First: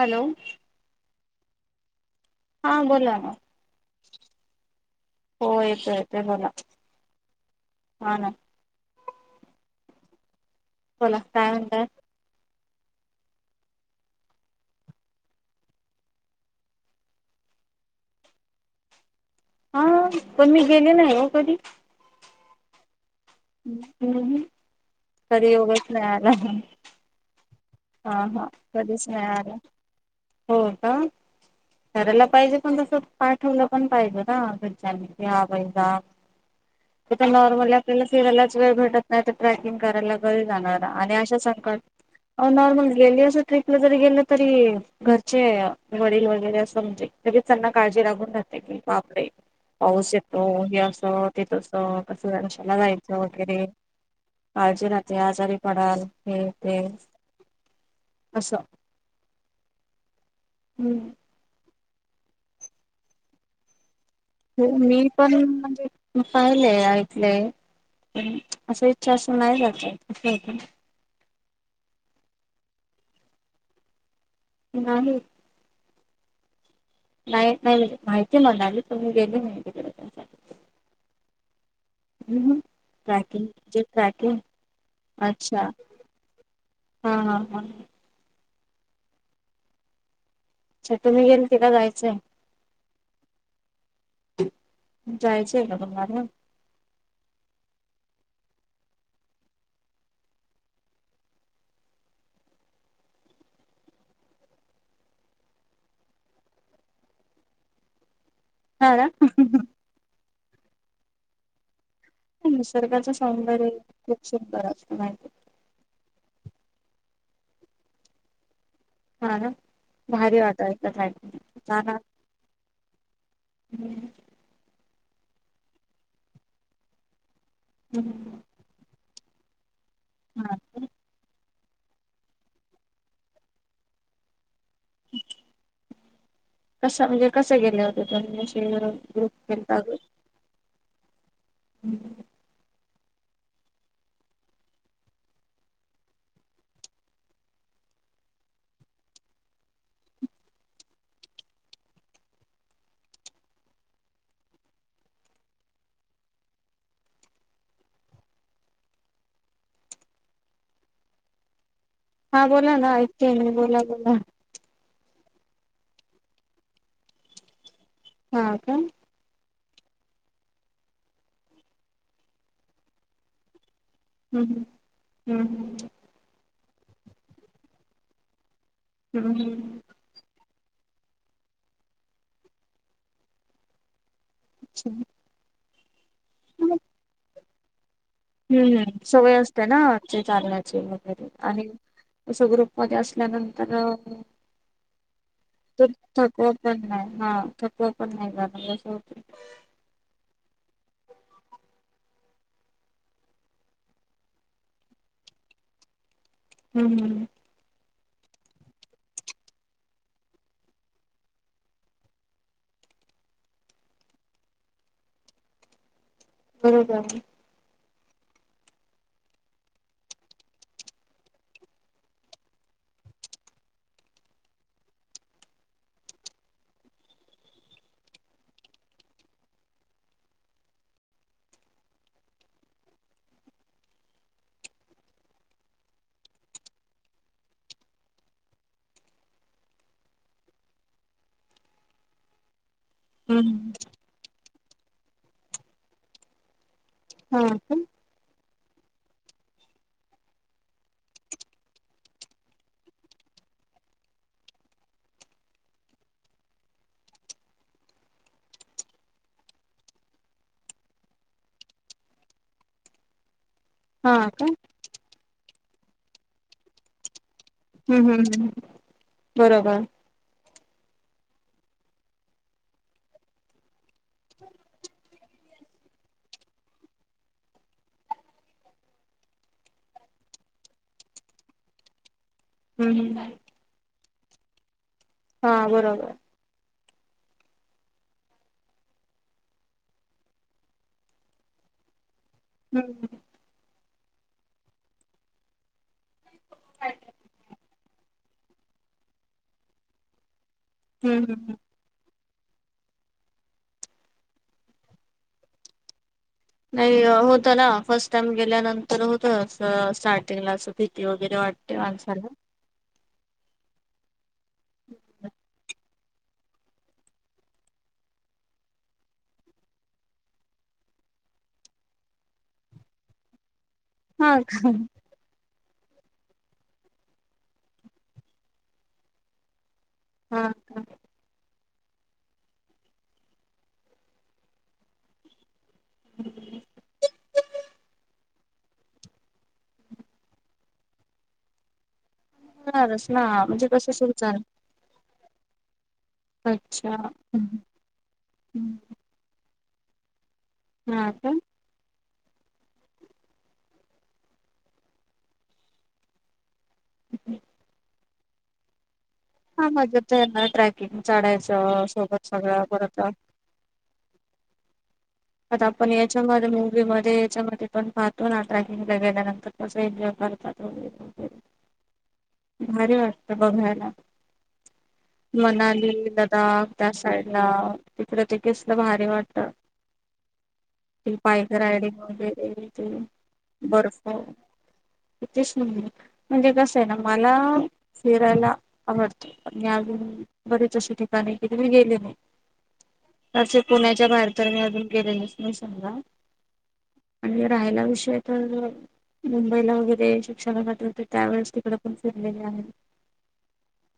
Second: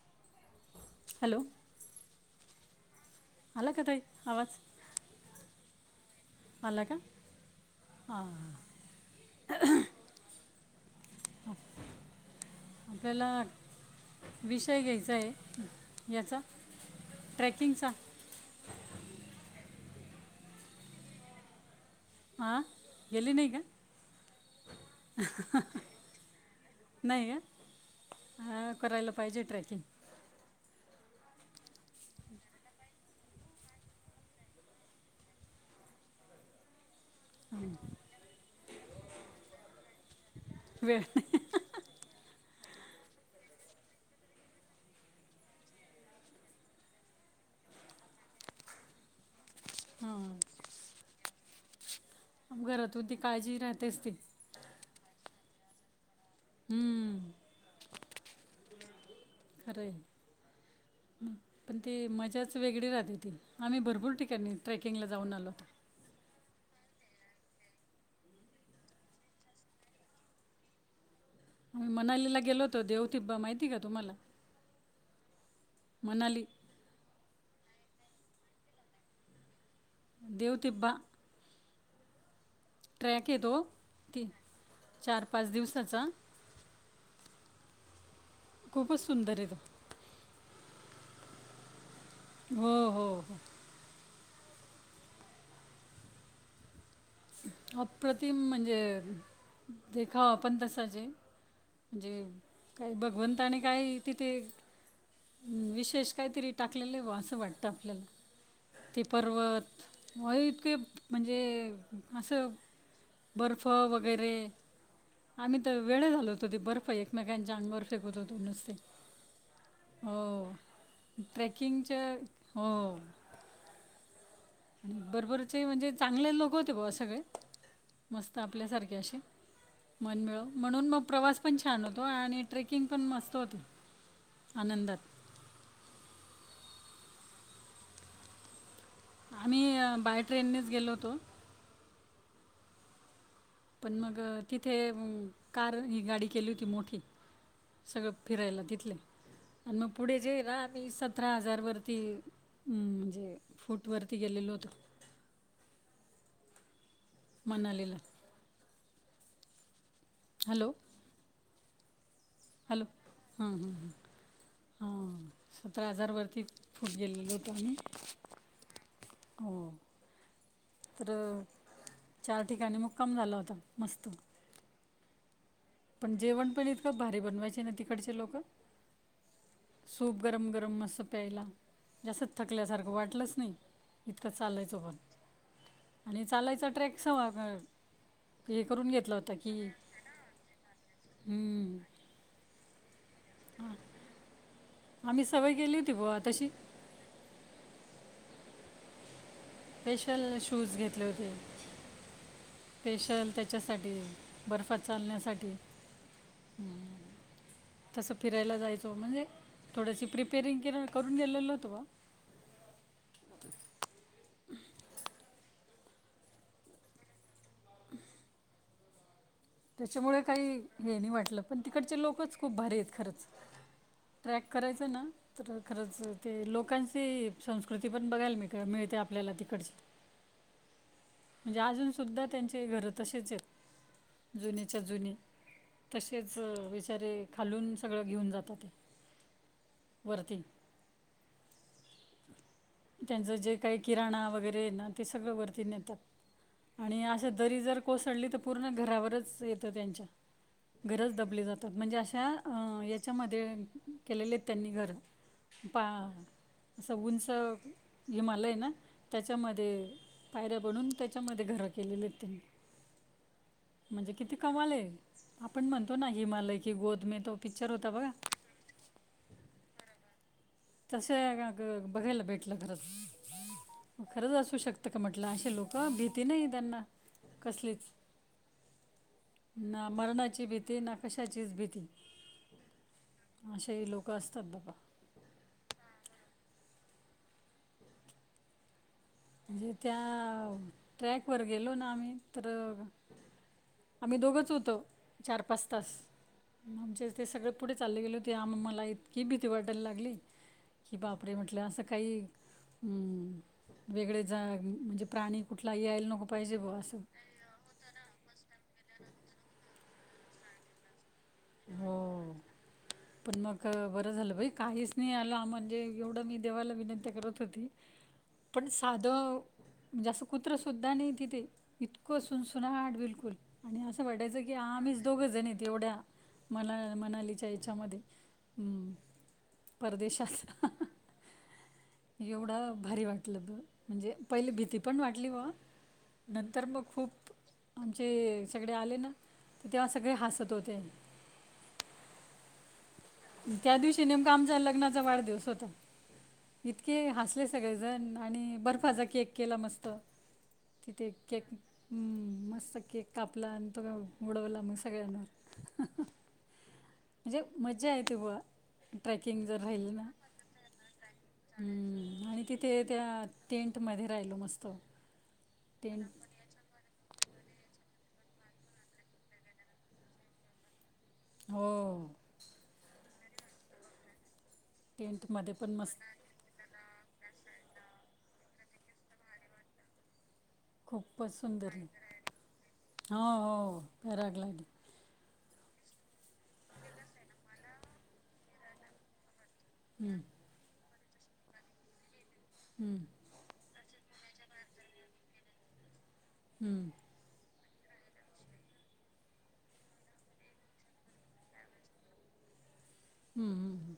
Hello hello हा बोला ना आला का ताई आवाज येत येत बोला आला का हा ना ह्ह्ह बोला काय म्हणताय आपल्याला विषय घ्यायचा आहे याचा ट्रेकिंगचा हा पण मी गेले नाही हो कधी आ हम् करी योगेश नाही आला नाही का हा हा कधीच करायला नाही पाहिजे आला ट्रॅकिंग हो का [inaudible] करायला पाहिजे पण तसं, पाठवलं पण पाहिजे ना घरच्यांनी [unintelligible] जा [unintelligible] इथ नॉर्मली आपल्याला फिरायलाच वेळ भेटत नाही, तर ट्रॅकिंग करायला कधी जाणार वेळ आणि नाही अशा संकट नॉर्मल गेली असं ट्र्रीपला जरी गेलं तरी घरचे वडील वगैरे असं म्हणजे त्यांना काळजी लागून राहते की, बापडे! पाऊस येतो, हां हे असं ते तस. असं [unintelligible] शाला घरातून ती जायचं काळजी वगैरे, राहतेच ती काळजी राहते आजारी पडाल. हे, ते, हम्म, असं. खरं आहे हम्म पण ती, मजाच वेगळी राहते ती. आम्ही भरपूर ठिकाणी हो ट्रॅकिंगला मी जाऊन पण आलो होतो म्हणजे पाहिलेय ऐक लय. पण [unintelligible] अस इच्छा असून नाही जाता येत [unintelligible] आम्ही मनालीला गेलो होतो, देवथिब्बा माहितीय का तुम्हाला? नाही. मणाली माहीत नाही म्हणजे, माहितीय मनाली पण मी गेले नाही तिकडे. त्यासाठी देवतिब्बा? [unintelligible] ट्रॅक ट्रॅकिंग येतो च ती ट्रॅकिंग, चार पाच अच्छा. दिवसाचा हा हा हा खूपच सुंदरयत. अच्छा, तुम्ही गेलते का जायचंय? हो हो हो. जायचेय का तुम्हाली? अप्रतिम म्हणजे देखावा पण तसाचय. म्हणजे काही भगवंताने काही तिथे विशेष काहीतरी टाकलेले वा असं वाटतं, आपल्याला. हा ते ना पर्वत व इतके म्हणजे असं निसर्गाचं बर्फ सौंदर्य खूप वगैरे, सुंदर असतं माहिती आम्ही तर वेड झालो होतो ते बर्फ एक मेकांच्या अंगावर फेकत होतो नुसते. हा ना हो, भारी वाटायचं जाणार ट्रॅकिंगच्या, हो. [unintelligible] बरोबरचे म्हणजे चांगले लोक होते बुवा सगळे, मस्त आपल्यासारखे असे. मनमिळाऊ, हा म्हणून मग प्रवास पण छान होतो आणि ट्रेकिंग पण मस्त होत आनंदात. कशा, म्हणजे कशा गेल्या होत्या तुम्ही [unintelligible] आम्ही, केलता बाय ट्रेननेच गेलो होतो. [unintelligible] पण मग, तिथे कार ही गाडी केली होती मोठी. सगळं फिरायला तिथल्या. आणि मग पुढे जे रा सतरा हजार वरती, म्हणजे फूट वरती गेले, लो होतो. मणालीला. हॅलो हा बोला हॅलो ना, ऐकतेय मी, हां हां बोला, हां बोला. हां सतरा हजारवरती फुट गलेलो होतो आम्ही. हा का. हो तर, चार ठिकाणी मुक्काम झाला होता. मस्त हम्म- हम्, हम्म - हम्. पण [unintelligible] भारी बनवायची ना तिकडचे लोक. हम. सूप गरम गरम मस्त प्यायला जास् थकल्यासारखं वाटलंच नाही. इतकं चालायचो पण हम्म आणि चालायचा ट्रॅकस.. हम्म हम्म सवय असते ना आ ते चालण्याची वगैरे आणि हम्म, सग्र.. मध्ये असल्यानंतर.. आम्ही सवय केली त होती बुवा तशी थकवा पण नाही हा थकवा पण नाही जाणस होत. स्पेशल शूज घेतले होते स्पेशल त्याच्यासाठी बर्फात चालण्यासाठी.. हम्म हम्. तसं फिरायला जायचो म्हणजे थोडशी प्रिपेरिंग के करून गेलेल होतो बा.. हम् [inaudible] बरोबर. [inaudible] त्याच्यामुळे काही हे नाही वाटलं पण तिकडचे लोकच खूप भारी आहेत खरंच. ट्रॅक करायच ना तर खरंच ते लोकांची संस्कृती पण बघायल मी मिळते. ते आपल्याला तिकड. म्हणजे अजून सुुद्धा त्यांचे घरं तसेच आहेत जुन्याच्या जुने. तसेच बेचारे खालून सगळं घेऊन जातात.. वर्ती. त्यांचं जे हम्म काही किराणा वगैरे ना ते सगळं वरती नेतात. आणि असं हा दरी का जर कोसळली तर पूर्ण घरावरच येतं त्यांच्या. घरज दबली जातात म्हणजे अशां याच्यामध्ये केलेले आहेत त्यांनी घर.. पा असं उंच हिमालय ना त्याच्यामध्ये.. पायऱ्या बनून त्याच्यामध्ये घर केलेली त्यांनी. म्हणजे हा किती का कमाले आपण म्हणतो ना हिमालय की गोत मे तो.. पिक्चर होता हम्म बघा हम्म हम् बरोबर. तस बघायला भेटलं खरं खरंच असू शकत का म्हट.. अे लोक भीती नाही त्यांना कसलीच. ना मरणाची भीती ना कशाचीच भीती. हम्म ह्. कस्तबबा.. हा बरोबर. म्हणजे त्या ट्रॅक वर गेलो ना आम्ही तर.. हम्म ह. आम्ही दोघंच होतो चार पाच तास. आमच्या हम्म ते सगळे पुढे चालले गेले होते आम मला इतकी भीती वाटायला लागली. कि हम्म बापरे हम्म. म्हटलं असं काही हम्. वेगळे जा म्हणजे प्राणी कुठला यायल नको. पाहिजे बुवा असं नाही होत ना फर्स्ट टाइम गेल्यानंतर होत अस स्टार्टिंगला अस.. वगैरे वाटते हो. माणसाला. पण मग बरं झालं बाई काहीच नाही आलं म्हणजे.. एवढं मी देवाला विनंती करत होती पण साध.. म्हणजे असं कुत्र सुद्धा नाही तिथे इतकं सुनसुना हाट बिलकुल. आणि असं हा वाटायचं की का आम्हीच दोघं जण येत एवढ्या.. मना मनालीच्या याच्यामध्ये ह्. परदेशचा! हा का एवढं भारी वाटलं त म्हणजे पहिली भीती पण वाटली ग.. नंतर मग खूप आमचे.. सगळे आले ना तर तेव्हा सगळे हसत होते. हा. त्या दिवशी नेमका आमच्या लग्नाचा वाढदिवस होता. अच्छा इतके हसले हम्म, सगळेजण आणि हम्म. बर्फाचा केक केला मस्त किती हा का केक मस्त केक कापला आणि तो का उडवला मग सगळ्यांवर म्हणजे मज्जा येत ब हा मजे तरणार ट्रॅकिंग चढायचं सोबत सगळं बत मध्ये राहिलो मस्तो आता आपण याच्यामध्ये मूवी मध्ये त्याच्या म पण पाहतो ना ट्रॅकिंगला गेल्यानंतर कस एन्जॉय करतात वगैरे हो भारी वाटत बघायला टेंटमध्ये पण मनाली मस्त लदाख त्या साईड ला तिकड पकीसलं भारी वाटत क खूपच बाईक सुंदर आहे रायडिंग वगैरे ते हो हो बर्फ पॅराग्लायडिंग इथेच म्हण म्हणजे कस आहे ना मला फिरायला आवडतो हम्म, अजून बरीच अशी ठिकाणी किती मी गेले नाही हम्म, तसेच पुण्याच्या बाहेर तर मी अजून केेले स्मशा हम्म राहायला विषय तर मुंबईला वगैरे शिक्षणाला होते त्यावेेळेस तिकडे पण फिरलेले आहे हम्म हम्म हम्म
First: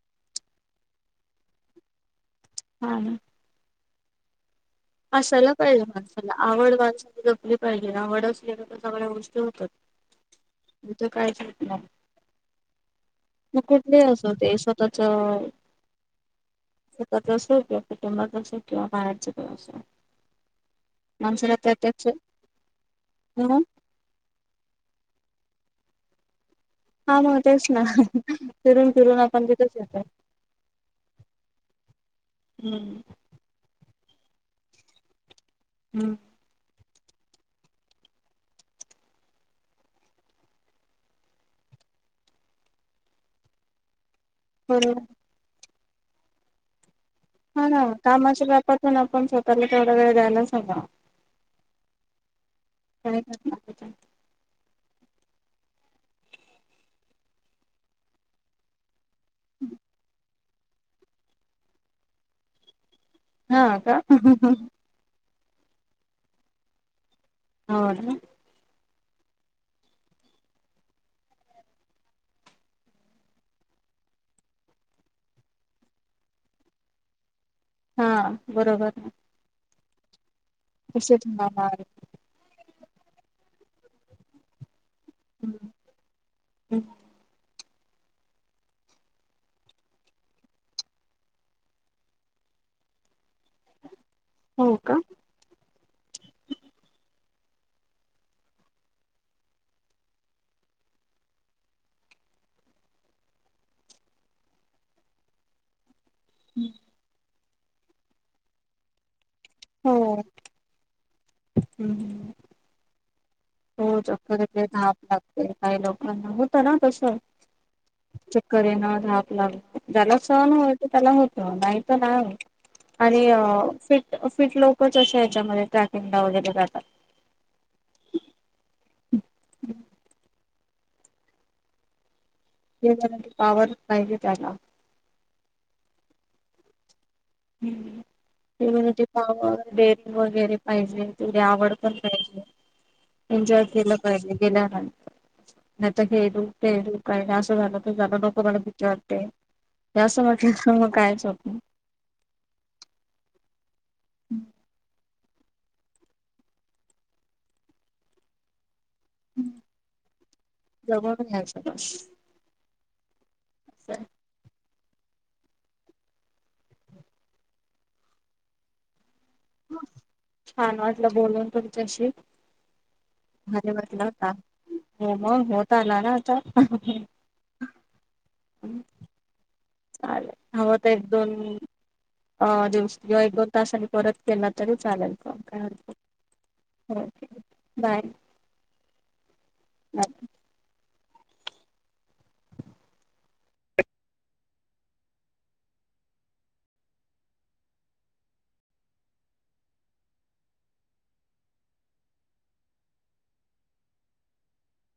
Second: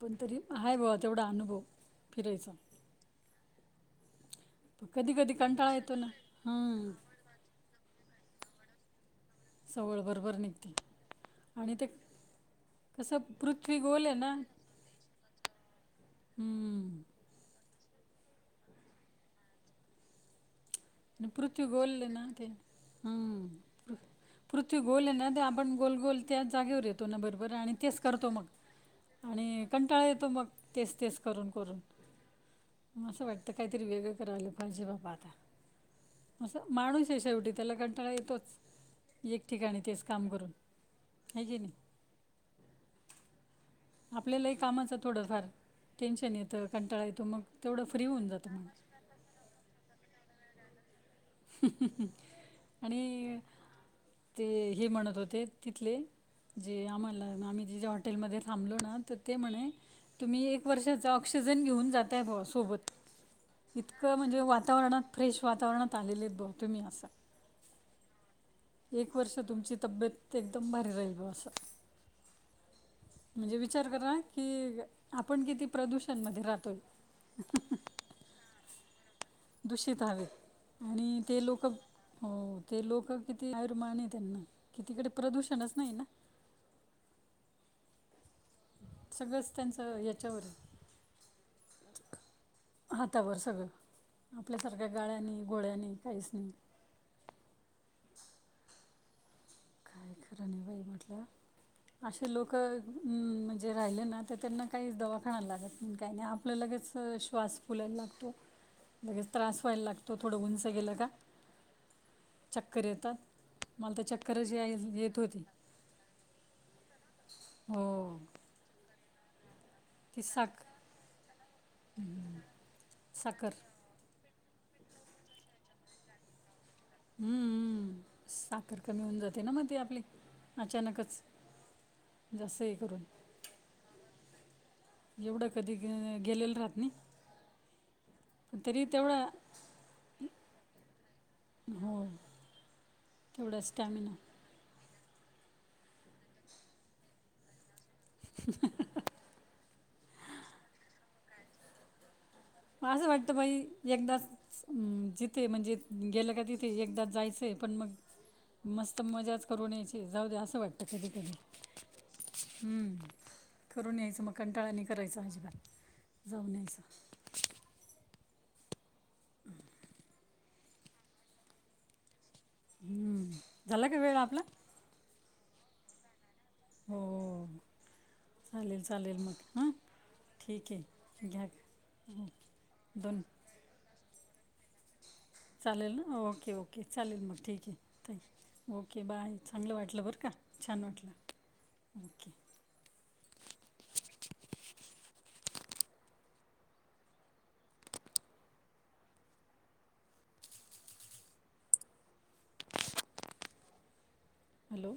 पण तरी हा बवा तेवढा अनुभव फिरायचा हा पण कधी कधी असायला कंटाळा पाहिजे येतो ना माणसाला आवड हां माणसाला जपली पाहिजे आवड असली तर सगळ्या गोष्टी हो सवड बरोबर निघते तझं काहीच होत आणि ते नाही कसं मग पृथ्वी कुठले गोल आहे असं ना होते स्वतःच हम्म. स्वतःच असो किंवा कटुंबाच असो किंवा बाहेरच का असत पृथ्वी त्या गोलले त्याच ना ते हम् पृथ्वी गोले ना ते आप आपण गोलगोल त्या जागेवर येतो ना हा मग बरोबर आणि ना तेच करतो मग फिरून फिरून आपण आणि तिथेच कंटाळा येतो मग तेच तेस करून करून हम्म. असं वाटतं काहीतरी वेगळं करावलं पाहिजे बापा आता हम्म असं माणूस आहे शेवटी त्याला कंटाळा येतोच एक ठिकाणी तेच काम करून हेजन आपल्यालाही कामाच बरोबर थोडंफार टेन्शन येतं कंटाळा येत हा ना कामाच्या बापतून आपण स्वतःला तेवडा वेळ द्यायलाच हवा काय आणि करणार ते हे म्हण होत होते तिथले जे आम्हाला आम्ही तिच्या हॉटेलमध्ये थांबलो ना तर ते म्हणे तुम्ही एक वर्षाचा ऑक्सिजन घेऊन जाता आहे भा सोबत हा आ का इतकं म्हणजे वातावरणात फ्रेश वातावरणात आलेलेत ब हो ना एक वर्ष तुमची तब्येत एकदम भारी राहील असं म्हणजे विचार करा कि आपण किती प्रदूषण मध्ये राहतोय हा बरोबर आहे दूषित आहे अशच ना ते लोक किती अरमान त्यांना कि तिकडे प्रदूषणच नाही ना सगळंच त्यांचं याच्यावर आहे हातावर सगळं हो आपल्यासारख्या का गाळ्यांनी गोळ्यानी काहीच नाही काय खरं नाही बाई म्हणलं. असे लोक अं म्हणजे राहिले ना तर त्यांना काही दवाखाना लागत- त्या नाही आपल्या लगेच श्वास फुलायला लागतो लगेच- त्रास व्हायला हो लागतो थोडं उंच गेलं का चक्कर येतात. हो, मला तर चक्कर चक्करच येते, याय धाप येत होती लागते काही लोकांना होतं ना. कसं? हो चक्कर येणं, धाप लागणं - जला ती सण साख हो त्याला होत नाहीत नाही आणि साखर फि- ी लोकच असे याच्यामध्ये ट्रॅकिंग ला वगैरे जातात. हम्मम् साखर कमी होऊन जाते ना मग ते आपली अचानकच. जास्त हे ते करून झारा क पावर नाहीे त्याला एवढं कधी गेलेलं राहत नाही? हम्म पण तरी इम्युनिटी तेवढा पॉवर डेअरि वगैरे पाहिजे तेवढे आवड पण हो पाहिजे तेवढा एन्जॉय केलं स्टॅमिना पाहिजे गेल्या रा- नाहीता हे दू ते दूखय का असं झालं तर झालं नको मला भीती वाटते. या सठी मग कायच हो आप असं वाटत भाई एकदाच ज तिथे म्हणजे... गेलं का तिथे एकदा जायचंय पण मग... मस्त मजाच करून यायची! जाऊ द्या असं वाटतं कधी जगून कधी... घ्यायचं बस हम्म करून यायचं..... मग कंटाळा नाही करायचा अजीबात! जाऊन यायचं.. छान! वाटलं बोलून तुमच्याशी. हम्म. घरे झाला का म्हटलं वेळ होता आपला हो मग होत आला ना आता हो, चालेल, चालेल मग! हा... चालेल, हवं तर एक दोन हो. अं दिवस किंवा एक दोन तासनी परत केला तरी चालेल. कॉल काय चालेल हरकत ना, ओके, ओके! हो चालेल मग, ठीक बाय आहे. Okay, bye! चांगलं वाटलं बाय बरं का, छान वाटलं, ओके. हॅलो